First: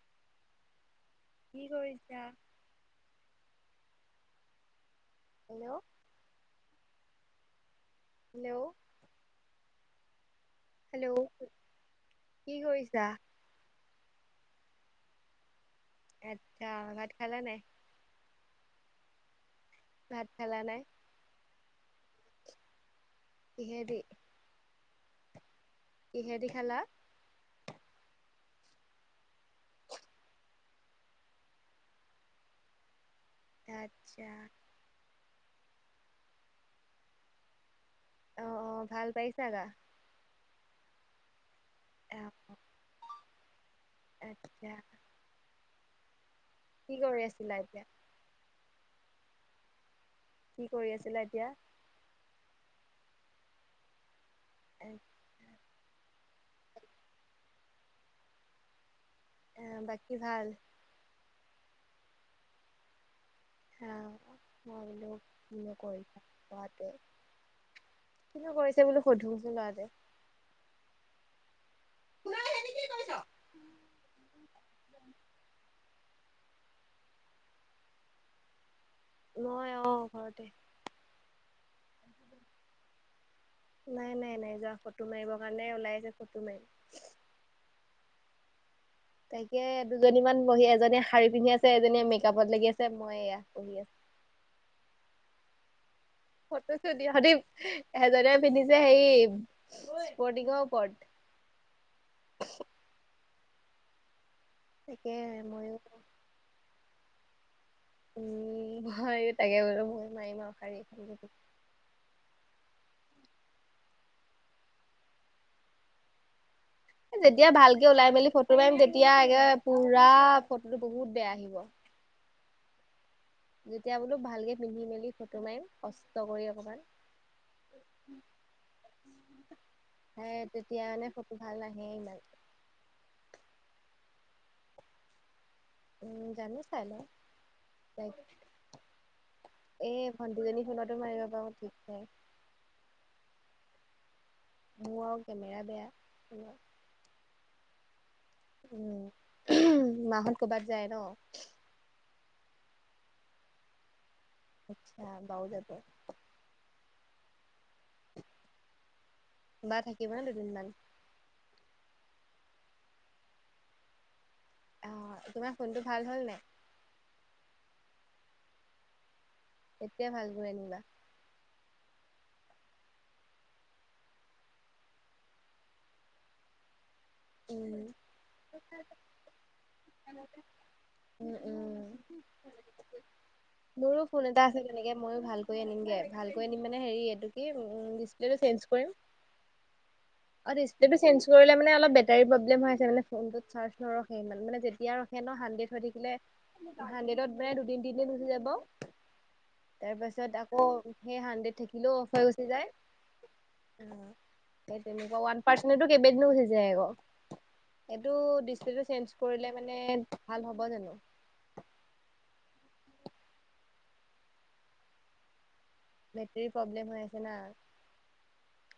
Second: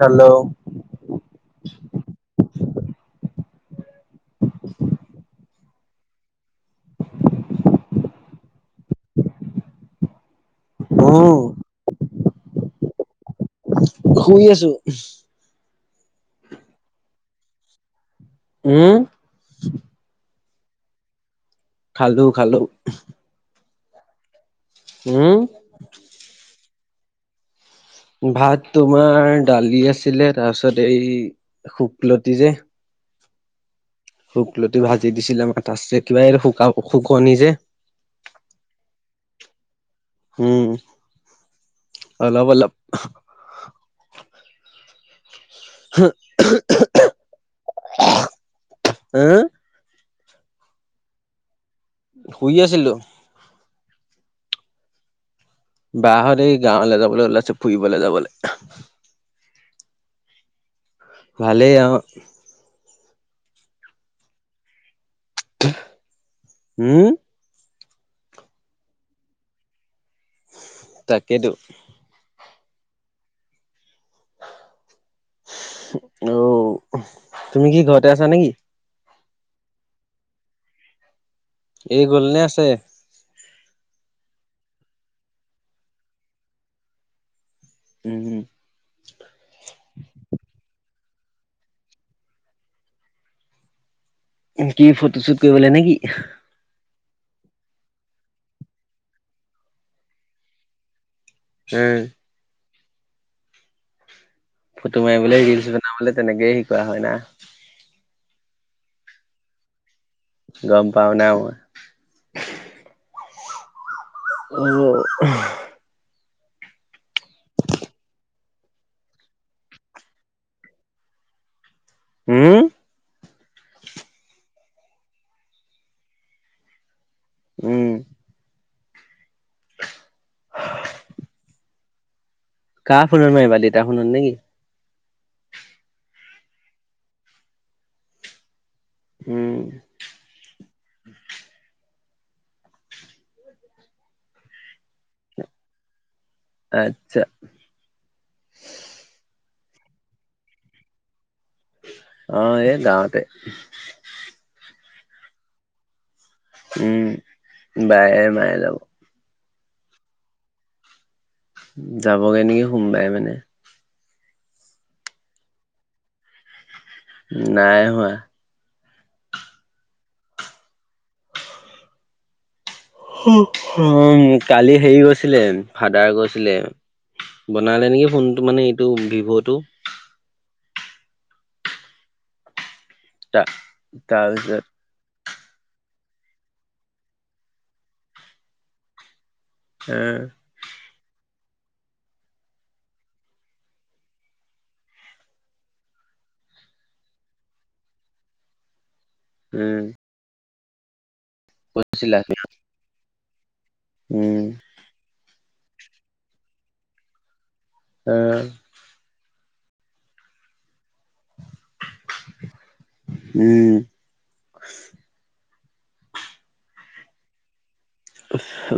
Hello কি কৰিছা? Hello hello hello অ', কি কৰিছা? শুই আছো। আচ্ছা ভাত খালা নাই? উম, ভাত খালা নাই? খালোঁ খালোঁ। কিহেদি? উম, কিহেদি খালা? ভাত তোমাৰ দালি আছিলে, তাৰপিছত এই শুকলতি যে তাত শুকলতি ভাজি দিছিলে আমাৰ ত কিবা শুক শুকনি যে অ' অ' ভাল পাইছা গা? উম, অ অলপ অ, অলপ আচ্ছা হা কি কৰি আছিলা এতিয়া? [unintelligible] কি কৰি আছিলা এতিয়া? শুই আছিলো। [unintelligible] বাহৰ এই গাঁৱলৈ যাবলৈ ওলাইছে, ফুৰিবলৈ যাবলৈ। আহ বাকী ভাল। ভালেই আহ। হা মই বোলো কি কৰিছা ল'ৰাটো উম কিনো কৰিছে ব বোলো সোধোচোন ল'ৰাটো তাকেইেতো অ' তুমি কি ঘৰতে আছা নেকি? মই আহ ঘৰতে এই গলনে আছে? নাই নাই নাই যোৱা ফটো মাৰিবৰ কাৰণে ওলাই আছে ফটো মাৰিম। উম, উম। তাকে দুজনীমান বহি এজনীয়ে শাড়ী পিন্ধি আছে, এজনীয়ে মেকআপত লাগি আছে, মই এয়া বহি আছো। কি ফটো চুট কৰিবলে নেকি? ফটোছোট সিহঁতে এজনে পিন্ধিছে সেই স্পৰ্টিঙৰ ওপৰত উম। ফটো তাকে মাৰিবলৈ ৰিলচ ময়ো বনাবলৈ তেনেকেই শিকোৱা হয় না উম ভোৱাৰ তাকে বোলো মই মাৰিম আৰু শাড়ী গম পাও এখন না মই। আৰু যেতিয়া ভালকে ওলাই মেলি ফটো মাৰিম তেতিয়া একে পুৰা ফটোটো বহুত বেয়া আহিব। উম। যেতিয়া বোলো ভালকে পিন্ধি মেলি ফটো মাৰিম কষ্ট কৰি অকমান উম। সে তেতিয়া মানে ফটো ভাল নাহে ইমান। কা ফোনত মাৰিবা দেইতা ফোনত নেকি? উম, জানো চাই লওঁ উম, এ ভণ্টিজনী ফোনতো মাৰিব পাৰো ঠিক নাই। মোৰ আও কে মেৰা বেয়া। আচ্ছা। উম, মাহত ক'ৰবাত যায় ন। অ' এই গাওঁতে আচ্ছা বা ও যাব। উম, বায়ে বায়ে যাব। বা থাকিব ন দুদিনমান। যাবগে নেকি সোমবাই মানে। আহ তোমাৰ ফোনটো ভাল হ'ল নাই নাই হোৱা। এতিয়া ভালকৈ আনিবা উ উম কালি হেৰি গৈছিলে ফাদাৰ গৈছিলে উম বনালে নেকি, ফোনটো মানে এইটো ভিভ'টো উ, উম, তা মোৰো ফোন এটা আছে তাৰপিছত কেনেকে মইো ভাল ভালকৈ আনিমগে ভালকৈ আনিম মানে হেৰি এইটো কি ডিচপ্লেটো চেঞ্জ কৰিম। উম। সেইটো চেঞ্জ কৰিলে মানে অলপ বে তাই প্ৰব্লেম হৈ আছে মানে ফোনতোত চাৰ্জ নৰখে মানে যেতিয়া ৰখে ন হাড্ৰেড হৈ থাকিলে হাড্ৰেড ত মানে দুদিন তিনিদিন গুচি যাব উম, তাৰ পাছত আকৌ সেই হাড্ৰেড থাকিলেও অফ কৈছিলা হৈ গুচি যায়, উম, সেই তেনেকুৱা পাৰ্চনেলো কেইবদিনো গুছি যায় আকৌ এইটো অ' ডিচপ্লেটো চেঞ্জ কৰিলে মানে ভাল হ'ব জানো? উম। বেটৰীৰ প্ৰব্লেম হৈ আছে না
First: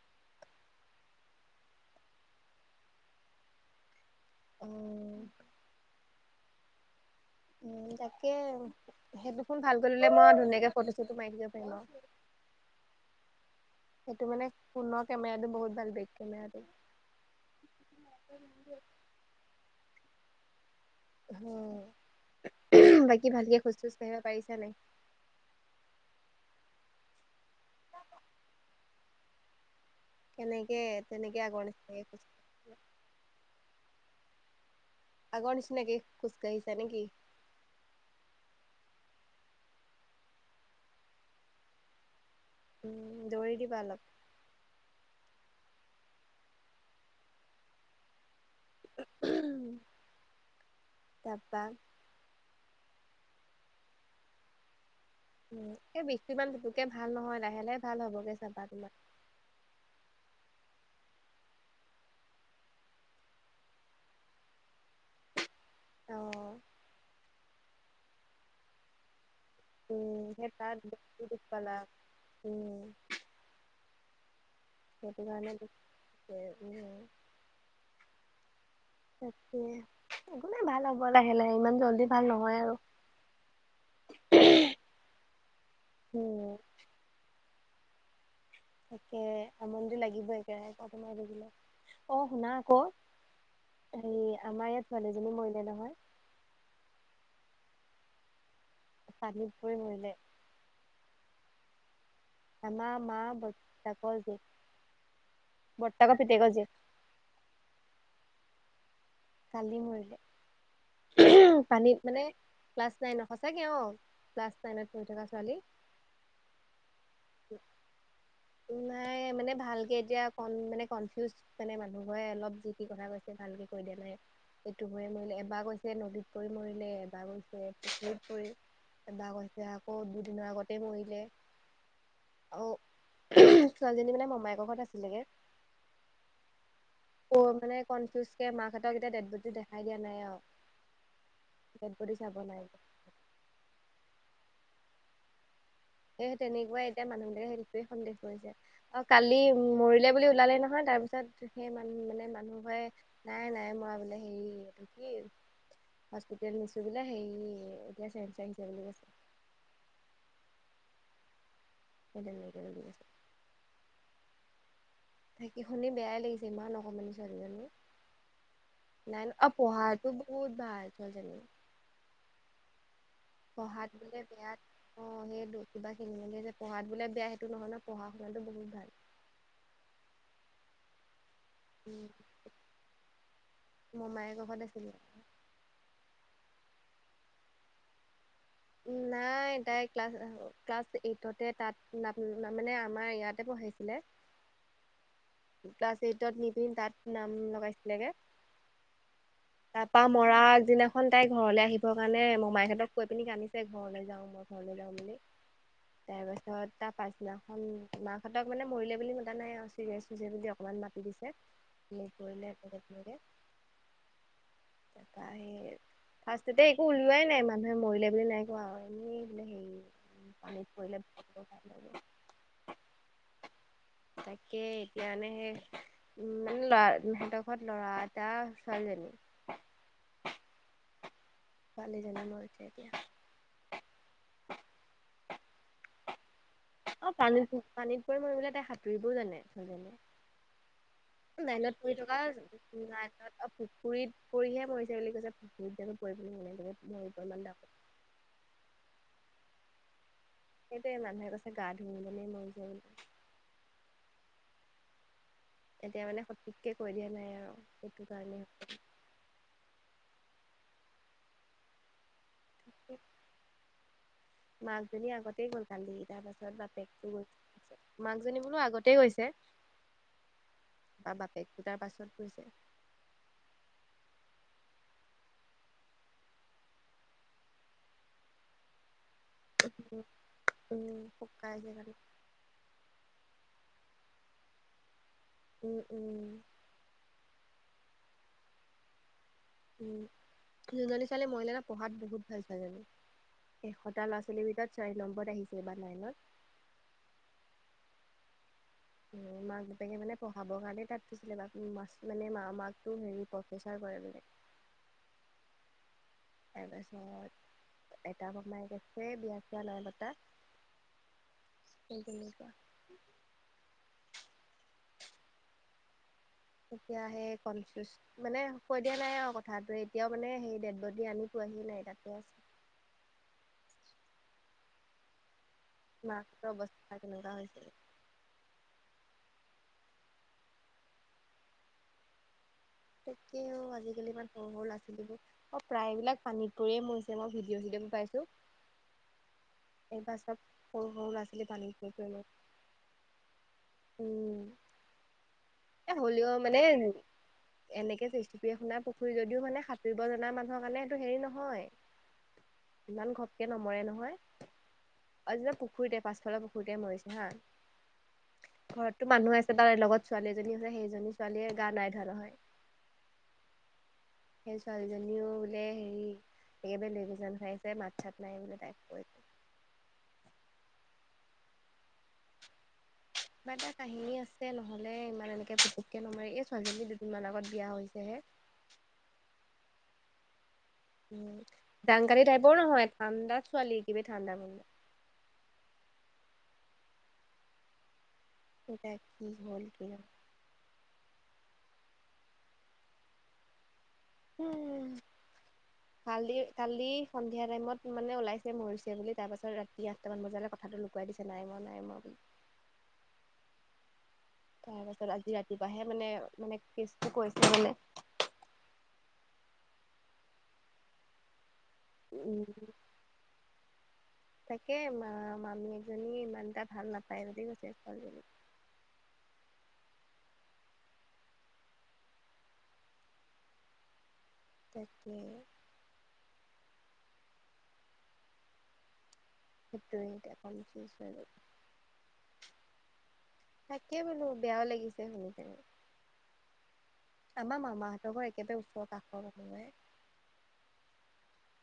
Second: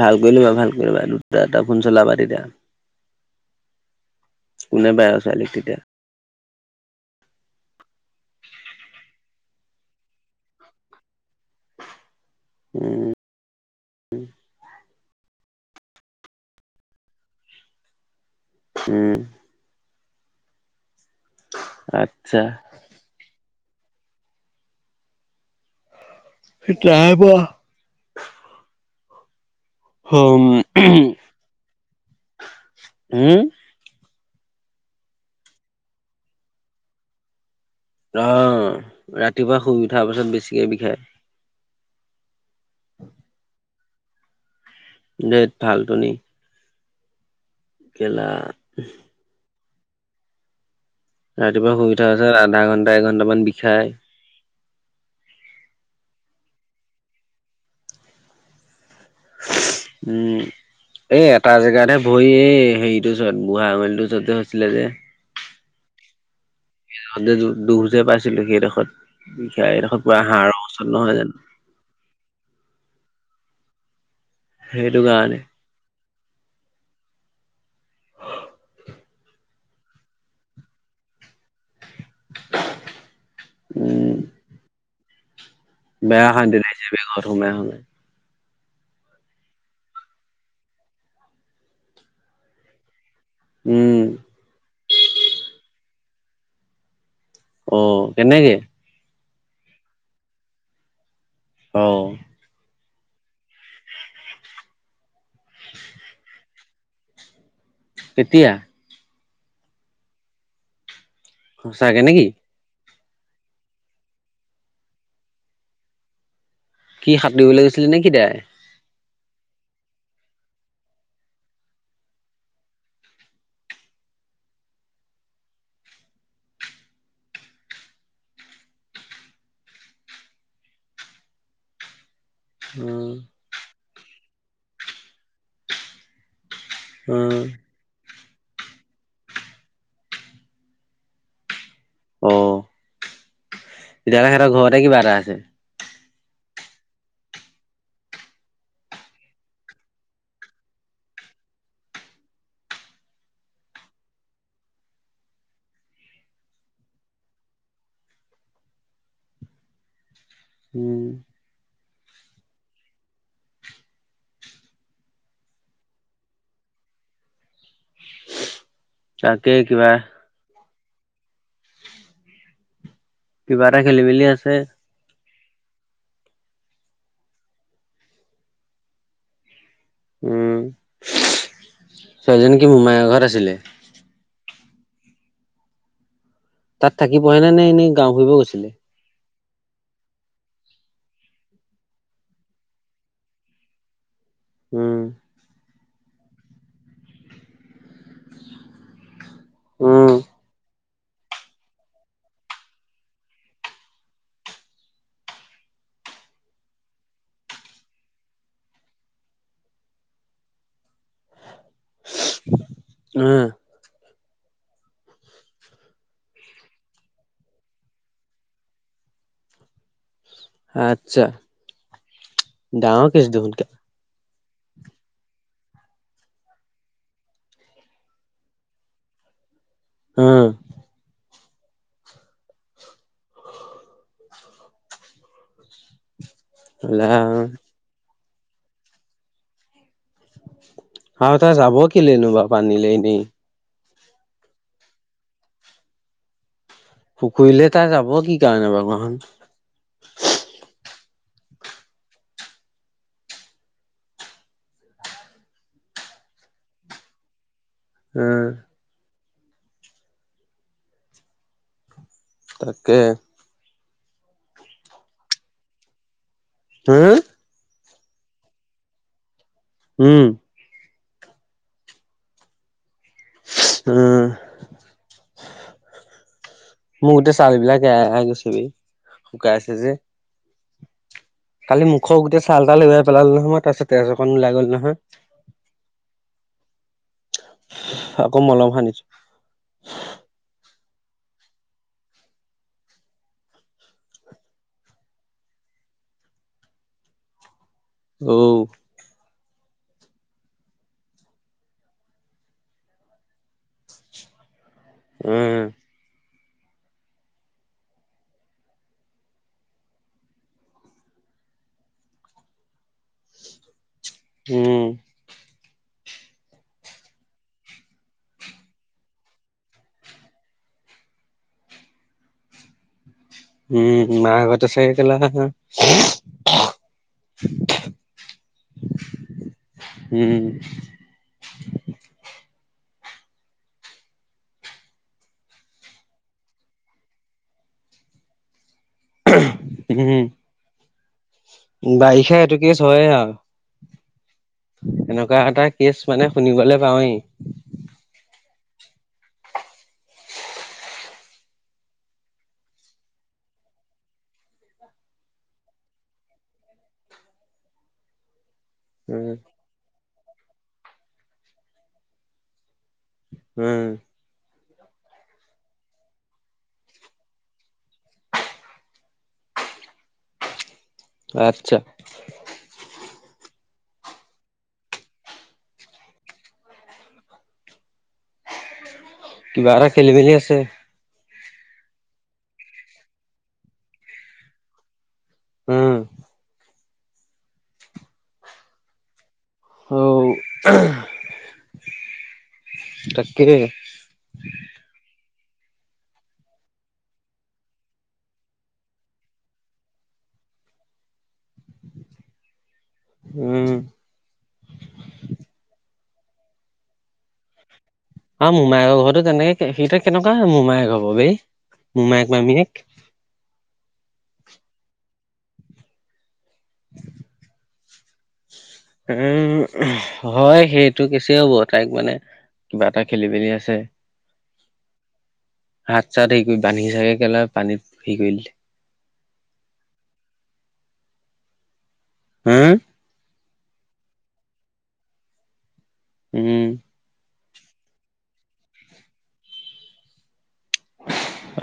ভাল কৰি লবা ভাল কৰিবা দুটা দুটা ফোন চলাবা তেতিয়া। কোনে বায় উম আৰু ছোৱালীক তেতিয়া উম, তাকে সেইটোখন ভাল কৰি ল'লে, মই ধুনীয়াকে ফটো চটো মাৰি থাকিব পাৰিম আৰু সেইটো মানে ফোনত কেমেৰাটো বহুত ভাল, বেক কেমেৰাটো। উম। আচ্ছা অ' বাকী ভালকে সোজোজ কঢ়িব পাৰিছা নাই। নাই পোৱা। হম কেনেকে তেনেকে আগৰ নিচিনাকে হম আগৰ নিচিনাকি খোজকাঢ়িছা নেকি? আহ ৰাতিপুৱা শুই উঠাৰ পাছত বেছিকে বিষায়। উম, দৌৰি দিবা অলপ দেট ভাল তুনি [unintelligible] তাৰপা ৰাতিপুৱা শুই উঠাৰ পাছত আধা ঘণ্টা এঘন্টামান বিষাই। উম এই বিষটো ইমান পোটোকে ভাল নহয় লাহে লাহে ভাল হ'ব গে চাবা তোমাৰ। উম। এই এটা জেগাতহে ভৰি এই হেৰিটোৰ ওচৰত বুঢ়া আঙুলিতো ওচৰত হৈছিলে যে অ' সঁতে দুখ যে পাইছিলো সেইডোখত উম, সেই তাত বেছি জানো দোষ পালা, উম। সেইটো কাৰণে উম। তাকে কোনে ভাল হ'ব লাহে লাহে ইমান জল্দি ভাল নহয় আৰু উম বেয়া উম, অশান্তি দেছে বে ঘৰত সোমাই সোমাই তাকে আমনিটো লাগিব, একেক ৰাহে ঘৰত সোমাই থাকিলে, অ শুনা আকৌ উম হে আমাৰ ইয়াত ছোৱালী এজনী মৰিলে নহয়। অ' কেনেকে পানীত পৰি মৰিলে। অ' আম মা বতাক জিয়েক বৰৰ্তাক পিতেক জিয়েক কেতিয়া কালি মৰিলে সঁচাকে পানীত মানে নেকি ক্লাছ নাইন সচাকে অ' ক্লাছ নাইনত পঢ়ি থকা ছোৱালী কি সাতৰিবলৈ গৈছিলে নে কি তাই নাই মানে। মানে ভালকে এতিয়া ক মানে কনফিউজ মানে মানুহ ঘৰে অলপ যি কি কথা কৈছে ভালকে কৈ দিয় নাই এইটো কৰি মৰিলে এবাৰ কৈছে নদীত পৰি মৰিলে এবাৰ গৈছে পুখুৰীত পৰি এবাৰ কৈছে আকৌ দুদিনৰ আগতে মৰিলে। অ উম। ছোৱালীজনী মানে মমাইকৰ ঘৰত আছিলেগে উম, অ' মানে কনফিউজ এ মাকহঁতক এতিয়া ডেট বডি দেখাই দিয়া নাই আৰু ডেডবডি চাব অ', নাই তেতিয়াহ'লে সিহঁতৰ ঘৰতে কিবা এটা আছে। সেই তেনেকুৱাই এতিয়া মানুহবিলাকে সেইটোৱেই সন্দেহ কৰিছে আৰু কালি মৰিলে বুলি ওলালে নহয় তাৰ পিছত সেই মান মানে মানুহবোৰে নাই নাই মৰা বোলে হেৰি এইটো কি হস্পিতেল নিছো বোলে সেই এতিয়া চেঞ্জচ আহিছে বুলি কৈছে। হম [unintelligible] থাকি শুনি বেয়াই লাগিছে ইমান অকণমানি ছোৱালীজনী। নাই ন অ তাকে কিবা, পঢ়াটো বহুত ভাল ছোৱালী জনীৰ কিবা এটা পঢ়াত খেলি বোলে মেলি আছে। বেয়াত অ' সেই কিবা খিনি ম পঢ়াত বোলে বেয়া সেইটো নহয় ন পঢ়া শুনাতটো বহুত ভাল উম, ছোৱালীজনীকী উম, কি মোমায়াৰ ঘৰত আছিলে। মমায়েকৰ [unintelligible] তাত থাকি পঢ়ে নে নে এনেই গাওঁ ফুৰিব গৈছে। উম, নাই নাই তাই ক্লাছ ক্লাছ এইটতে তাত মানে আমাৰ ইয়াতে পঢ়াইছিলে উম। ক্লাছ এইটত নিপিনে তাত নাম লগাইছিলেগে তাৰপা উম, মৰা আগদিনাখন তাই ঘৰলৈ আহিবৰ কাৰণে মমাইহঁতক কৈ পিনি কানিছে তে ঘৰলৈ যাওঁ, মই ঘৰলৈ যাওঁ বুলি। তাৰপিছত তাৰ পাছদিনাখন মাকহঁতক মানে মৰিলে বুলি মতা নাই চিৰি চৰিয়েচ হৈছে বুলি অকমান মাতি দিছে বুলি কৰিলে তাতে সেনেকে উম, তাৰপা হে ফাৰ্ষ্ট একো উলোৱাই নাই ম মানুহে মৰিলে বুলি নাই কোৱা আৰু এনেইোে হেৰি পানীত পৰিলে আচ্ছা, ডাঙৰ কেছ দেখোন [unintelligible] তাকে এতিয়ানে সেই উম মানে ল'ৰা এটা সিহঁতৰ ঘৰত ল'ৰা এটা ছোৱালীজনী। হা ছোৱালী জনীৰ মৰিছে এতিয়া। অ' পানীত পানীত পৰি ম বলে তাই সাঁতুৰিবোৰও জানে আৰু তাই নাইনত যাব পঢ়ি থকা কেলেনো বাৰু পানীলে এনেই? নাইনত পুুৰীত পৰিহে পৰিৰিছে বুলি কৈছে পুুৰীত জানো পৰিবলৈ মে পুখুৰীলে তাৰ যাব কি কাৰণে বাৰু কোৱাচোন। মানুহে কছে গা ধুই মে মইছে বোলি। এতিয়া মানে সঠিককে কৈ দিয়া নাই আৰু সেইটো কাৰণে উম, সকলো তাকে মাকজনী আগতেই গ'ল কালিহি তাৰ পাছত বাপেকতটো হম, গ'ল তাৰপাছত মাকজনী বোলো আগতে গৈছে। উম। বা বাপেকটো তাৰ পাছত গৈছে। উম। মোৰ গোটেই চউল বিলাক এৰাই এৰাই গৈছেগে শুকাই আছে যে শুকাইছে কালি কাৰণে মুখক গোটেই চাল তাল এৰোৱাই পেলালে নহয়। তাৰপাছতে আছ কো লাগল নহয়। উম, উম। আকৌ মলম হানিছো উম, যোনজনী ছোৱালী মৰিলে পঢ়াত বহুত ভাল ছোৱালীজনীৰ এশটা ল'ৰা ছোৱালীৰ ভিতৰত চাৰি নম্বৰত আহিছেবাৰ নাইনত অ' মাক দেউতাকে মানে পঢ়াবৰ কাৰণে তাত থৈছিলে বা মানে মা মাকো হেৰি প্ৰফেচাৰ কৰে বোলে। [unintelligible] উম তাৰপাছত এটা বৰমাই কৈছে আছে বিয়া ছিয়া নাই পতা সেই তেনেকুৱা উম। এতিয়া সেই কনফিউজ মানে কৈ দিয়া নাই আৰু কথাাতটো এতিয়াও মানে সেই ডেদবডি আনি পোৱা বি নাই তাটে আছে। উম, মাকহত আছে [unintelligible] মাকহঁতৰ অৱস্থা কেনেকুৱা হৈছে। উম। তাকেও আজিকালি ইমান সৰু সৰু ল'ৰা ছোৱালীবোৰ অ' প্ৰায়বিলাক পানীত পৰিয় মৰিছে মই ভিডিঅ' ভিডিঅ ম পাইছো [unintelligible] এইবাৰ উম, চ'ব সৰু সৰু ল'ৰা ছোৱালী পানীত পৰি পৰি মৰিছে বাৰিষা এইটো কেছ হয় আৰু উম। এনেকুৱা এটা এ কেছ হ'লেও মানে শুনিবলৈ পাওঁৱেই জেচিপি শুনা পুখুৰী যদিও মানে সাঁতুৰিব জনা মানুহৰ কাৰণে এইটো হেৰি নহয় ইমান ঘপকে নমৰে নহয়। অজি পুখুৰীতে পাছফালৰ পুখুৰীতে মৰিছে হা ঘৰতো উম, মানুহ আছে তাৰ লগত ছোৱালী এজনী আছে সেইজনী ছোৱালীয়ে গা নাই ধোৱা নহয় উম। ছোৱালীজনীও বোলে হেৰি একেব লৈবজান খাইছে মাত চাত নাই বোলে তাইক কৈছো [unintelligible] আচ্ছা এয়া কাহিনী আছে নহ'লে ইমান এনেকে পুতুককে নমৰে এই ছোৱালীজনী দুদিনমান আগত বিয়া হৈছেহে। [unintelligible] কিবা এটা খেলি মেলি আছে। দাংকাতি টাইপৰ নহয় ঠাণ্ডা ছোৱালী কিবি ঠাণ্ডা মান উম। এটা কি হ'ল কি নহ'ল। অ' তাক কিলাগে উম। কালি কালি সন্ধিয়া টাইমত মানে ওলাইছে মৰিছে বুলি, তাৰ পাছত ৰাতি আঠটামান বজালৈ ক কথাটো লুকুৱাই দিছে নাই মৰা নাই মৰা উম। তাৰ পাছত আজি ৰাতিপুৱাহে মানে মানে কেচটো কৈছে মানে অ' মোমায়কৰৰ ঘৰো তেনেকে সেই কেনেকুৱা মোমাই হ'ব বেই। মোমাইক উম মামিয়েক তাকে ম মামিয়েক জনী ইমান ভাল নাপায় বুলি কৈছে ছোৱালী জনীক উম, হয় সেইটো কেছে হ'ব, তাইক মানে কিবা এটা খেলি মেলি আছে। তাকে হাত চাত হেৰি কৰি বান্ধি চাগে [unintelligible] পানীত হেৰি কৰি দিলে। সেটো আ হম তাকে বোলো বেয়াও লাগিছে। উম। আমাৰ মামাহঁত ঘৰ একেবাৰে ওচৰ কাষৰ নহে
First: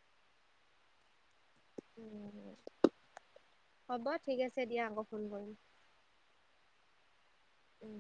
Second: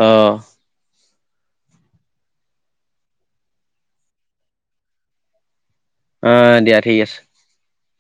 আহ উম হ'ব ঠিক আছে দিয়া আকৌ ফোন কৰিম। অ' দিয়া ঠিক আছে। উম